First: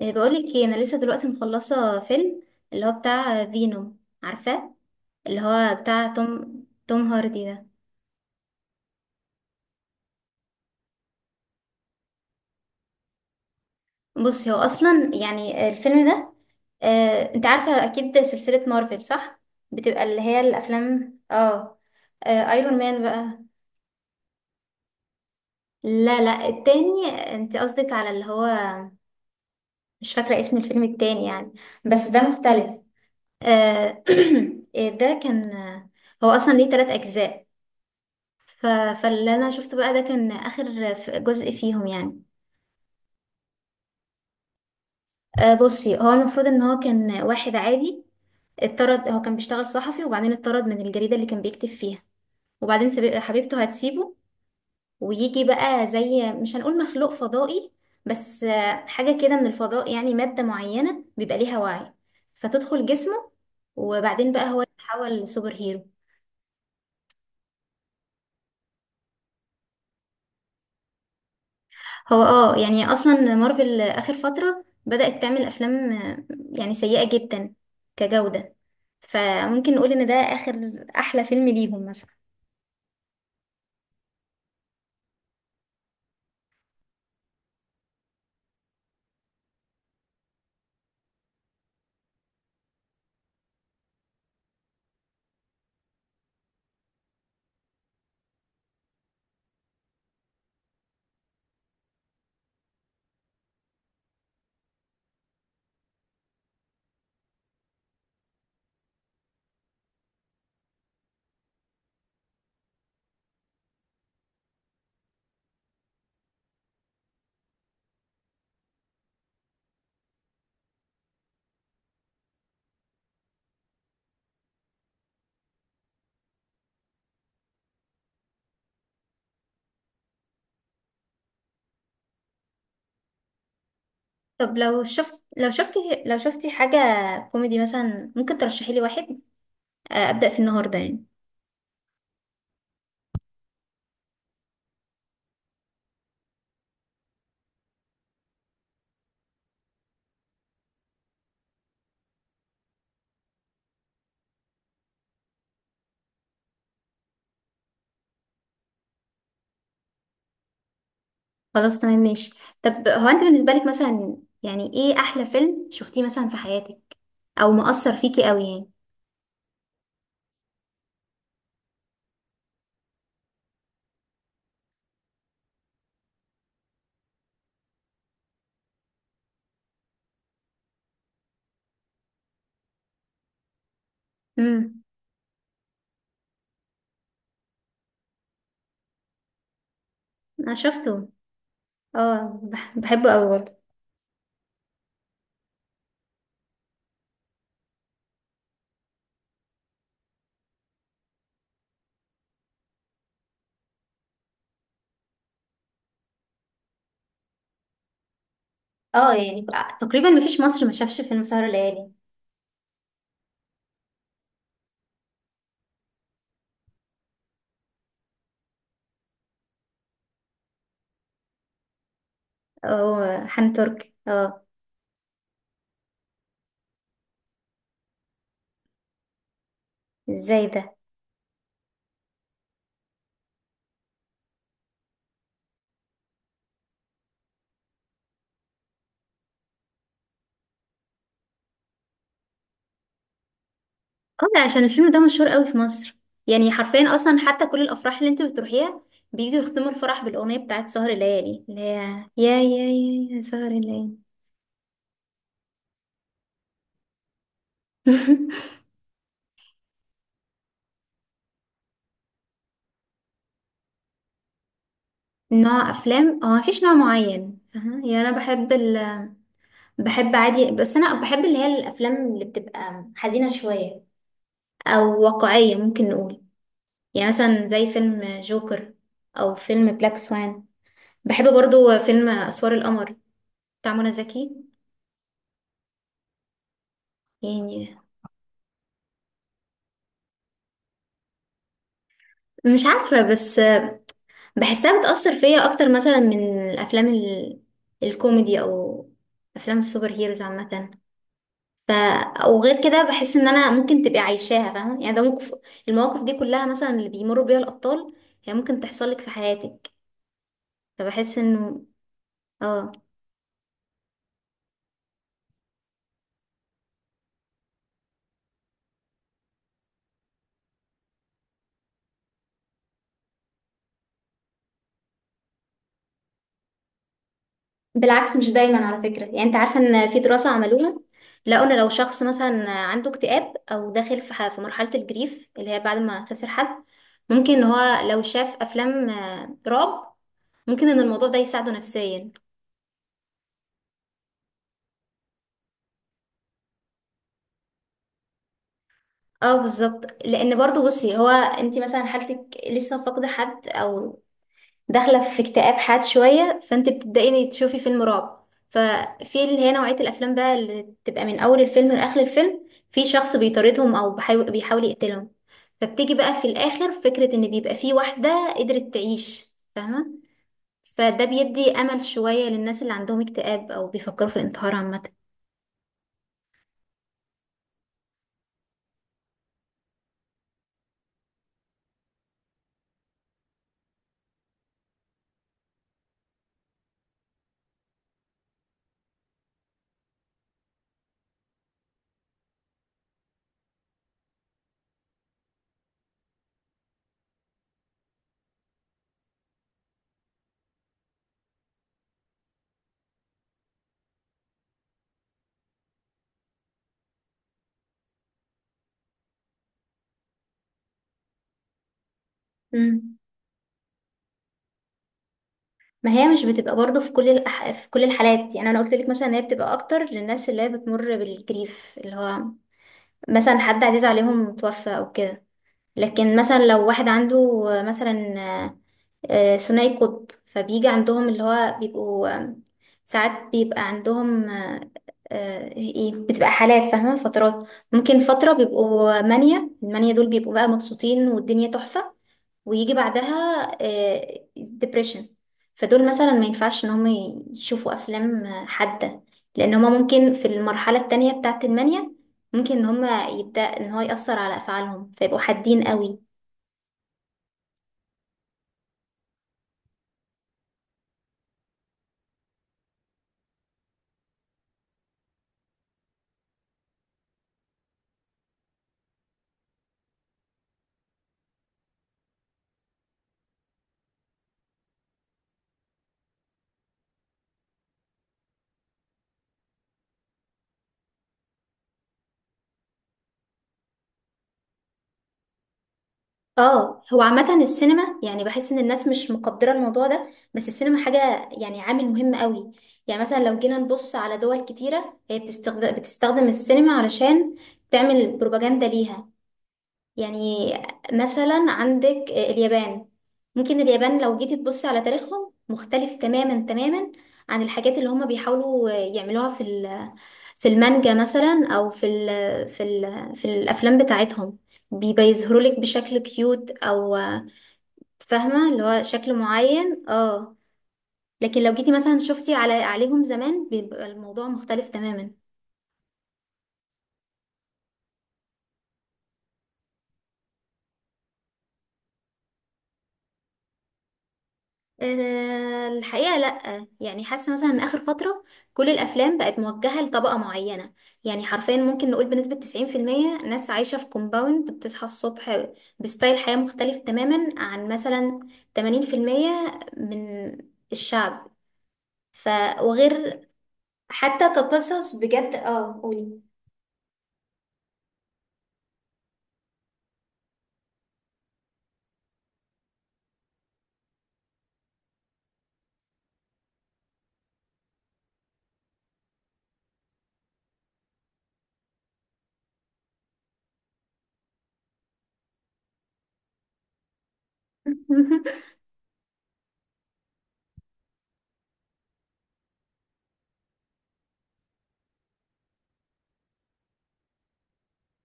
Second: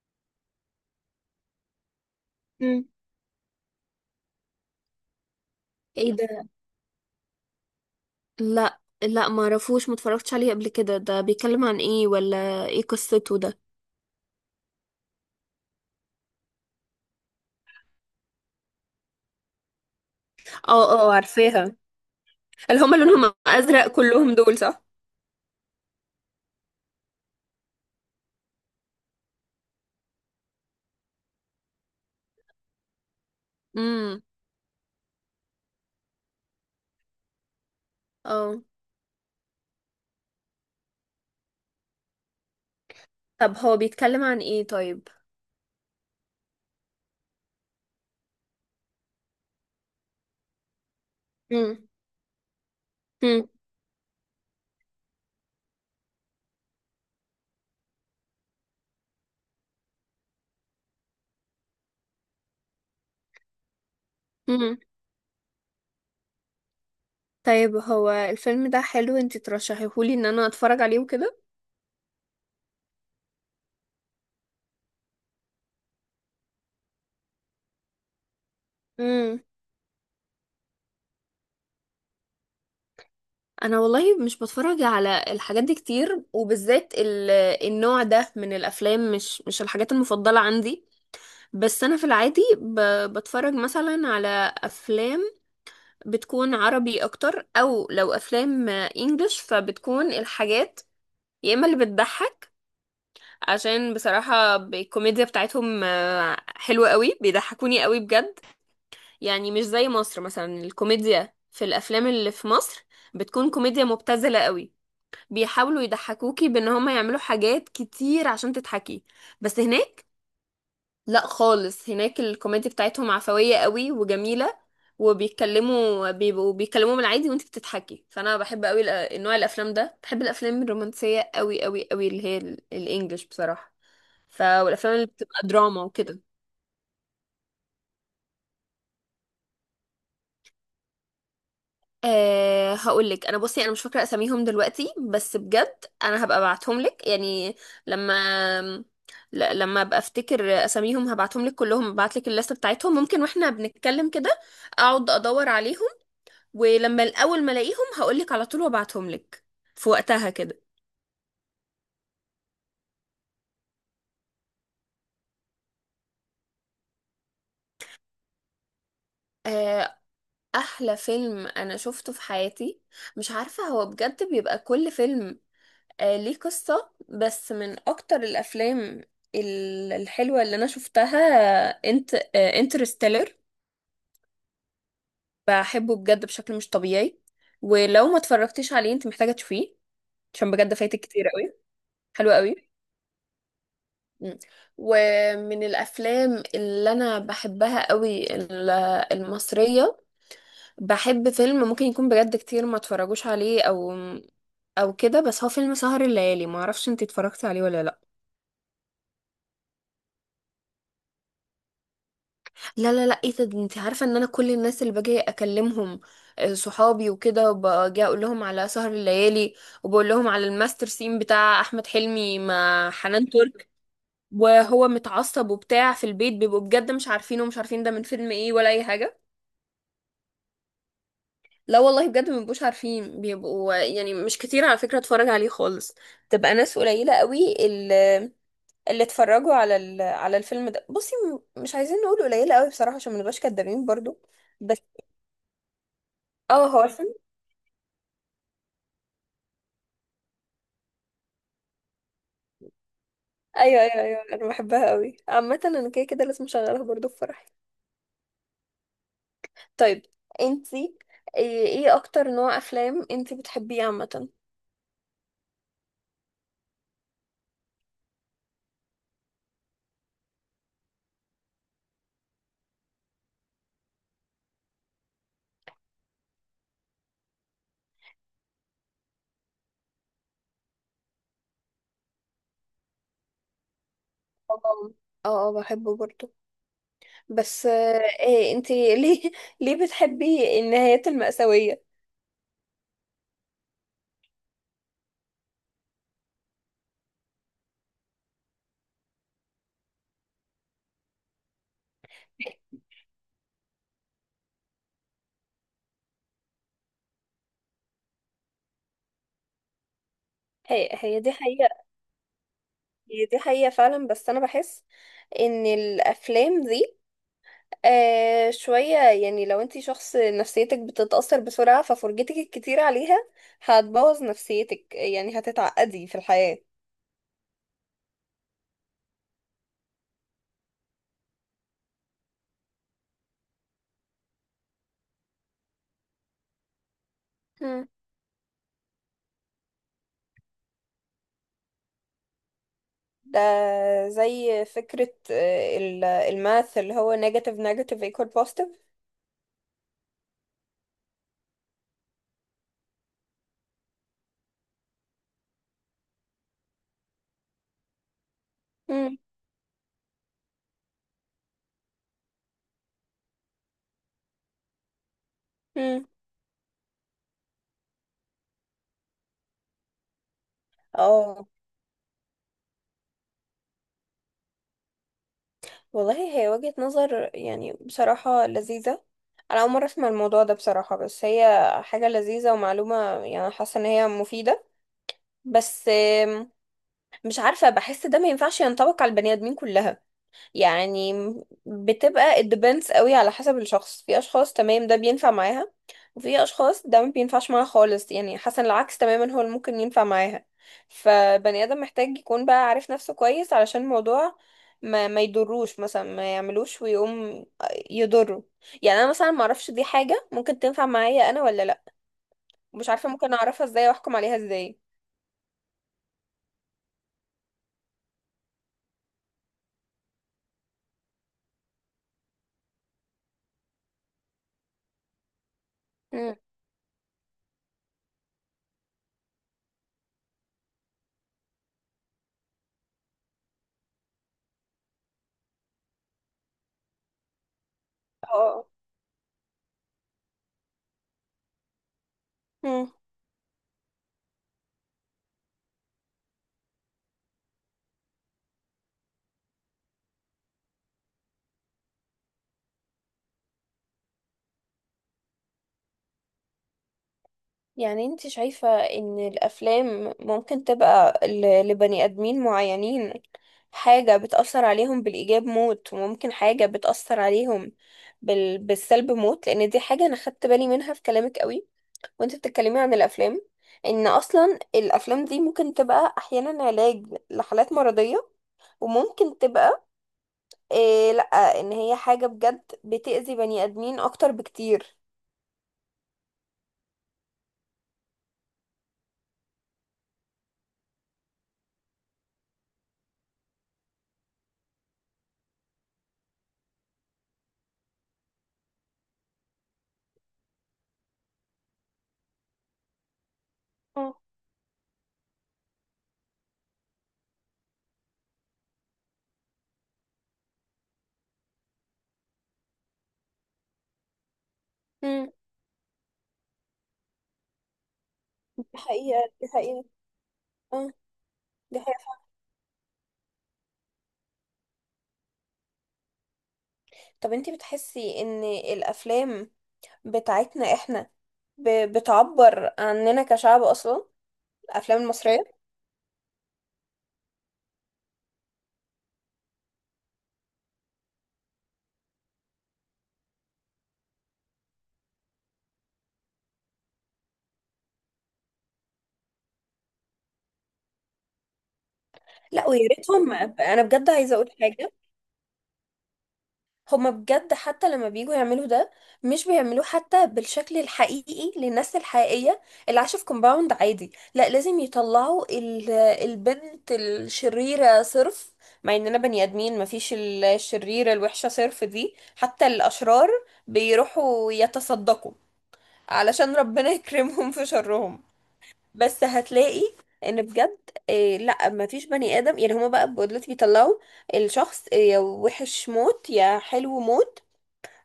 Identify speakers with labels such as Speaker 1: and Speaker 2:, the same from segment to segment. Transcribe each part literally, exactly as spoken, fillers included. Speaker 1: إيه، بقولك ايه انا لسه دلوقتي مخلصه فيلم
Speaker 2: مم.
Speaker 1: اللي هو بتاع فينوم عارفاه اللي هو بتاع
Speaker 2: ايه ده؟
Speaker 1: توم توم هاردي ده.
Speaker 2: لا لا ما اعرفوش، ما اتفرجتش عليه قبل كده. ده بيتكلم عن ايه؟ ولا ايه قصته ده؟
Speaker 1: بصي هو اصلا يعني الفيلم ده، آه، انت عارفه اكيد سلسله مارفل صح؟ بتبقى اللي هي
Speaker 2: اه اه،
Speaker 1: الافلام
Speaker 2: عارفاها.
Speaker 1: اه، آه، ايرون
Speaker 2: اللي هما
Speaker 1: مان
Speaker 2: لونهم
Speaker 1: بقى.
Speaker 2: ازرق كلهم دول صح؟
Speaker 1: لا لا التاني. انت قصدك على اللي هو، مش فاكره اسم الفيلم التاني يعني، بس ده مختلف. آه،
Speaker 2: امم،
Speaker 1: ده كان، هو اصلا ليه تلات اجزاء.
Speaker 2: اه.
Speaker 1: ف... فاللي انا شفته بقى ده كان اخر ف- جزء فيهم يعني.
Speaker 2: طب هو بيتكلم عن ايه طيب؟
Speaker 1: آه بصي هو المفروض ان هو كان واحد عادي، اتطرد. هو كان بيشتغل صحفي وبعدين اتطرد من الجريدة اللي كان بيكتب
Speaker 2: مم.
Speaker 1: فيها. وبعدين سب-
Speaker 2: مم.
Speaker 1: حبيبته هتسيبه، ويجي بقى زي مش هنقول مخلوق فضائي، بس آه حاجة كده من الفضاء، يعني مادة معينة بيبقى ليها وعي فتدخل جسمه، وبعدين بقى هو
Speaker 2: امم.
Speaker 1: يتحول لسوبر هيرو.
Speaker 2: طيب هو الفيلم ده حلو؟ انت ترشحيهولي ان انا اتفرج عليه وكده؟
Speaker 1: هو اه يعني اصلا مارفل اخر فترة بدأت تعمل افلام آه، يعني سيئة جدا كجودة،
Speaker 2: مم.
Speaker 1: فممكن نقول ان ده اخر احلى فيلم ليهم مثلا.
Speaker 2: انا والله مش بتفرج على الحاجات دي كتير، وبالذات ال- النوع ده من الافلام. مش مش الحاجات المفضلة عندي. بس انا في العادي ب... بتفرج مثلا على افلام بتكون عربي اكتر، او لو افلام انجلش فبتكون الحاجات يا اما اللي بتضحك، عشان بصراحة الكوميديا بتاعتهم آه، حلوة قوي، بيضحكوني قوي بجد. يعني مش زي مصر مثلا، الكوميديا في الافلام اللي في مصر بتكون كوميديا مبتذلة قوي، بيحاولوا يضحكوكي بان هما يعملوا حاجات كتير عشان تضحكي. بس هناك لا خالص، هناك الكوميديا بتاعتهم عفوية قوي وجميلة، وبيتكلموا، بيبقوا بيتكلموا بالعادي وانت بتضحكي. فانا بحب قوي الأ- نوع الافلام ده، بحب الافلام الرومانسية قوي قوي قوي، اللي هي ال- الانجليش بصراحة. ف
Speaker 1: طب لو
Speaker 2: والافلام اللي
Speaker 1: شفت،
Speaker 2: بتبقى
Speaker 1: لو شفتي
Speaker 2: دراما
Speaker 1: لو
Speaker 2: وكده.
Speaker 1: شفتي حاجة كوميدي مثلا ممكن ترشحي لي واحد، آه، أبدأ في النهاردة يعني.
Speaker 2: أه هقول لك. انا بصي انا مش فاكره اساميهم دلوقتي، بس بجد انا هبقى ابعتهم لك يعني لما ل- لما ابقى افتكر اساميهم هبعتهم لك كلهم، هبعت لك الليست بتاعتهم. ممكن واحنا بنتكلم كده اقعد ادور عليهم، ولما الاول ما الاقيهم هقولك على طول وابعتهم لك في وقتها كده.
Speaker 1: خلاص تمام ماشي. طب هو انت بالنسبة لك مثلا، يعني ايه احلى فيلم شفتيه مثلا في حياتك او مؤثر فيكي قوي يعني؟
Speaker 2: آه، احلى فيلم انا شفته في حياتي؟ مش عارفة، هو بجد بيبقى كل فيلم آه، ليه قصة. بس من اكتر الافلام ال- الحلوة اللي انا شفتها، انت انترستيلر.
Speaker 1: امم.
Speaker 2: بحبه بجد بشكل مش طبيعي، ولو ما اتفرجتيش عليه انت محتاجة تشوفيه، عشان
Speaker 1: انا
Speaker 2: بجد فايتك
Speaker 1: شفته.
Speaker 2: كتير قوي. حلو
Speaker 1: اه،
Speaker 2: قوي.
Speaker 1: بح- بحبه قوي برضه.
Speaker 2: مم. ومن الافلام اللي انا بحبها قوي ال- المصريه، بحب فيلم ممكن يكون بجد كتير ما اتفرجوش عليه، او او كده، بس هو فيلم سهر الليالي. ما اعرفش انت اتفرجتي عليه ولا لا.
Speaker 1: اه يعني تقريبا مفيش مصر ما شافش فيلم سهر ليالي.
Speaker 2: لا لا لا، ايه ده؟ ده انت عارفه ان انا كل الناس اللي باجي اكلمهم، آه، صحابي وكده، باجي اقول لهم على سهر الليالي، وبقول لهم على الماستر سين بتاع احمد حلمي مع
Speaker 1: او
Speaker 2: حنان
Speaker 1: حان
Speaker 2: ترك،
Speaker 1: ترك اه.
Speaker 2: وهو متعصب وبتاع في البيت، بيبقوا بجد مش عارفين، ومش عارفين ده من فيلم ايه ولا اي حاجه.
Speaker 1: ازاي ده؟
Speaker 2: لا والله بجد مبيبقوش عارفين، بيبقوا يعني مش كتير على فكرة اتفرج عليه خالص. تبقى ناس قليلة قوي اللي, اللي اتفرجوا على ال... على الفيلم ده. بصي، م- مش عايزين نقول قليلة قوي بصراحة عشان ما نبقاش كدابين برضو،
Speaker 1: اه لا، عشان
Speaker 2: بس
Speaker 1: الفيلم ده مشهور قوي في مصر. يعني
Speaker 2: اه هو
Speaker 1: حرفيا
Speaker 2: الفيلم.
Speaker 1: اصلا حتى كل الافراح اللي انت بتروحيها بييجوا يختموا الفرح بالاغنيه بتاعت سهر ليالي اللي هي، يا يا يا يا سهر
Speaker 2: ايوه
Speaker 1: ليالي.
Speaker 2: ايوه ايوه، انا بحبها قوي عامة، انا كده كده لازم اشغلها برضو في فرحي. طيب انتي، ايه إيه اكتر نوع افلام انتي بتحبيه عامة؟
Speaker 1: نوع افلام؟ هو مفيش نوع معين فاهمة؟ يعني انا بحب ال... بحب عادي. بس انا بحب اللي هي الافلام اللي بتبقى حزينه شويه او واقعيه ممكن نقول، يعني مثلا زي فيلم جوكر او فيلم بلاك سوان. بحب برضو فيلم اسوار القمر بتاع منى زكي
Speaker 2: اه اه، اه، بحبه برضو. بس
Speaker 1: يعني.
Speaker 2: آه، إيه انتي ليه ليه بتحبي النهايات المأساوية؟
Speaker 1: مش عارفه بس بحسها بتاثر فيا اكتر مثلا من الافلام ال... الكوميدي او افلام السوبر هيروز عامه. ف... او غير كده بحس ان انا ممكن تبقي عايشاها، فاهمه يعني، ده موقف. المواقف دي كلها مثلا اللي بيمروا بيها الابطال، هي ممكن تحصل لك في حياتك.
Speaker 2: هي
Speaker 1: فبحس
Speaker 2: هي دي
Speaker 1: انه
Speaker 2: حقيقة.
Speaker 1: اه.
Speaker 2: هي دي حقيقة فعلا، بس أنا بحس إن الأفلام دي آه شوية، يعني لو أنتي شخص نفسيتك بتتأثر بسرعة ففرجتك الكتير عليها هتبوظ نفسيتك، يعني هتتعقدي في الحياة.
Speaker 1: بالعكس مش دايما على فكرة. يعني انت عارفة ان في دراسة عملوها لقوا ان لو شخص مثلا عنده اكتئاب او داخل في ح- في مرحلة الجريف اللي هي بعد ما خسر حد، ممكن ان
Speaker 2: مم.
Speaker 1: هو لو شاف افلام آه، رعب ممكن ان الموضوع ده يساعده نفسيا.
Speaker 2: ده زي فكرة آه، ال- الماث اللي هو negative negative equal positive.
Speaker 1: اه بالظبط، لان برضو بصي هو انت مثلا حالتك لسه فاقدة حد او داخله في اكتئاب حاد شويه فانت بتبداي تشوفي فيلم رعب،
Speaker 2: مم.
Speaker 1: ففي اللي هي نوعيه الافلام بقى اللي تبقى من اول الفيلم لاخر الفيلم في شخص بيطاردهم او بيحاول بيحاول يقتلهم، فبتيجي
Speaker 2: مم.
Speaker 1: بقى في الاخر فكره ان بيبقى في واحده قدرت تعيش، فاهمه. فده
Speaker 2: اه،
Speaker 1: بيدي امل شويه للناس اللي عندهم اكتئاب او بيفكروا في الانتحار عامه.
Speaker 2: والله هي وجهة نظر يعني بصراحة لذيذة. أنا أول مرة أسمع الموضوع ده بصراحة، بس هي حاجة لذيذة ومعلومة، يعني حاسة إن هي مفيدة. بس آم، مش عارفة، بحس ده ما ينفعش ينطبق على البني آدمين كلها. يعني بتبقى it depends قوي على حسب الشخص. في اشخاص تمام ده بينفع معاها، وفي اشخاص ده ما بينفعش معاها خالص، يعني حسن العكس تماما هو اللي ممكن ينفع معاها. فبني ادم محتاج يكون بقى عارف نفسه كويس علشان الموضوع ما ما يضروش، مثلا ما يعملوش ويقوم يضره. يعني انا مثلا ما اعرفش دي حاجة ممكن تنفع معايا انا ولا لا. مش
Speaker 1: امم.
Speaker 2: عارفة ممكن اعرفها ازاي واحكم عليها ازاي.
Speaker 1: ما هي مش بتبقى برضه في كل الأح... في كل الحالات. يعني انا قلت لك مثلا ان هي بتبقى اكتر للناس اللي هي بتمر بالجريف اللي هو مثلا حد عزيز عليهم توفى او كده. لكن
Speaker 2: مم.
Speaker 1: مثلا لو واحد عنده مثلا، آه، ثنائي قطب فبيجي عندهم اللي هو بيبقوا آم، ساعات بيبقى عندهم آه، آه، ايه بتبقى حالات فاهمة، فترات ممكن فترة بيبقوا مانيا، المانيا دول بيبقوا بقى مبسوطين والدنيا تحفة، ويجي
Speaker 2: اه.
Speaker 1: بعدها ديبريشن. فدول مثلا ما ينفعش ان هم يشوفوا افلام آه، حادة، لان هما ممكن في المرحلة التانية بتاعة المانيا ممكن ان هما يبدأ ان هو يأثر على افعالهم فيبقوا حادين قوي.
Speaker 2: يعني انت شايفة ان الافلام ممكن تبقى ل- لبني ادمين معينين حاجة بتأثر عليهم بالإيجاب موت، وممكن حاجة بتأثر عليهم بال... بالسلب موت؟ لأن دي حاجة أنا خدت بالي منها في كلامك قوي، وانت بتتكلمي عن الأفلام، إن أصلا الأفلام دي ممكن تبقى أحيانا علاج لحالات مرضية، وممكن تبقى إيه، لأ، إن هي حاجة بجد بتأذي بني آدمين أكتر بكتير.
Speaker 1: اه هو عامة السينما يعني بحس ان الناس مش مقدرة الموضوع ده، بس السينما حاجة يعني عامل مهم قوي. يعني مثلا لو جينا نبص على دول كتيرة هي بتستخدم, بتستخدم السينما علشان تعمل بروباجندا ليها. يعني مثلا عندك اليابان، ممكن اليابان لو
Speaker 2: اه.
Speaker 1: جيتي تبصي على تاريخهم مختلف تماما تماما عن الحاجات اللي هما بيحاولوا يعملوها في ال- في المانجا مثلا او في ال في ال في الافلام بتاعتهم، بيبقى
Speaker 2: مم.
Speaker 1: يظهروا لك بشكل كيوت او، فاهمة اللي
Speaker 2: دي
Speaker 1: هو شكل
Speaker 2: حقيقة، دي
Speaker 1: معين
Speaker 2: حقيقة.
Speaker 1: اه.
Speaker 2: اه،
Speaker 1: لكن لو جيتي
Speaker 2: دي
Speaker 1: مثلا
Speaker 2: حقيقة.
Speaker 1: شفتي على عليهم زمان بيبقى الموضوع مختلف تماما.
Speaker 2: طب انتي بتحسي ان الافلام بتاعتنا احنا ب- بتعبر عننا كشعب اصلا، الافلام المصريه؟
Speaker 1: أه الحقيقة لأ، يعني حاسة مثلا إن آخر فترة كل الأفلام بقت موجهة لطبقة معينة. يعني حرفيا ممكن نقول بنسبة تسعين في المية ناس عايشة في كومباوند بتصحى الصبح بستايل حياة مختلف تماما عن مثلا تمانين في المية من الشعب. ف
Speaker 2: لا، ويا
Speaker 1: وغير،
Speaker 2: ريتهم. انا بجد
Speaker 1: حتى
Speaker 2: عايزه اقول حاجه.
Speaker 1: كقصص بجد اه قولي.
Speaker 2: هما بجد حتى لما بييجوا يعملوا ده مش بيعملوه حتى بالشكل الحقيقي للناس الحقيقيه اللي عايشه في كومباوند عادي. لا، لازم يطلعوا ال- البنت الشريره صرف، مع اننا بني ادمين مفيش الشريره الوحشه صرف دي. حتى الاشرار بيروحوا يتصدقوا علشان ربنا يكرمهم في شرهم. بس هتلاقي ان بجد إيه، لا ما فيش بني ادم. يعني هما بقى دلوقتي بيطلعوا الشخص آه، يا وحش موت يا حلو موت،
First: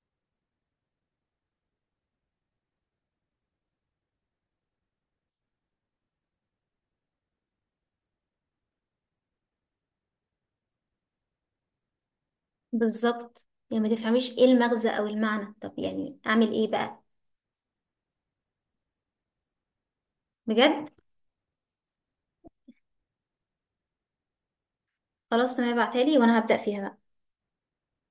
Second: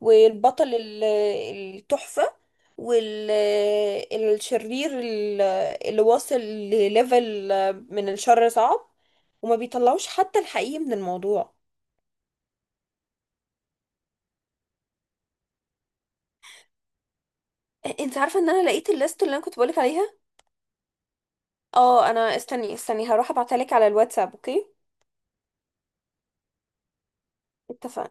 Speaker 2: والبطل ال- التحفة، والشرير اللي واصل لليفل من الشر صعب، وما بيطلعوش حتى الحقيقي من الموضوع.
Speaker 1: بالظبط، يعني ما تفهميش ايه المغزى او المعنى. طب يعني اعمل ايه بقى؟
Speaker 2: انت عارفة ان انا لقيت الليست اللي انا كنت بقولك عليها؟
Speaker 1: بجد؟
Speaker 2: اه انا، استني استني هروح ابعتها لك على الواتساب، اوكي؟
Speaker 1: خلاص تمام ابعتها لي وانا هبدأ فيها بقى.
Speaker 2: اتفقنا.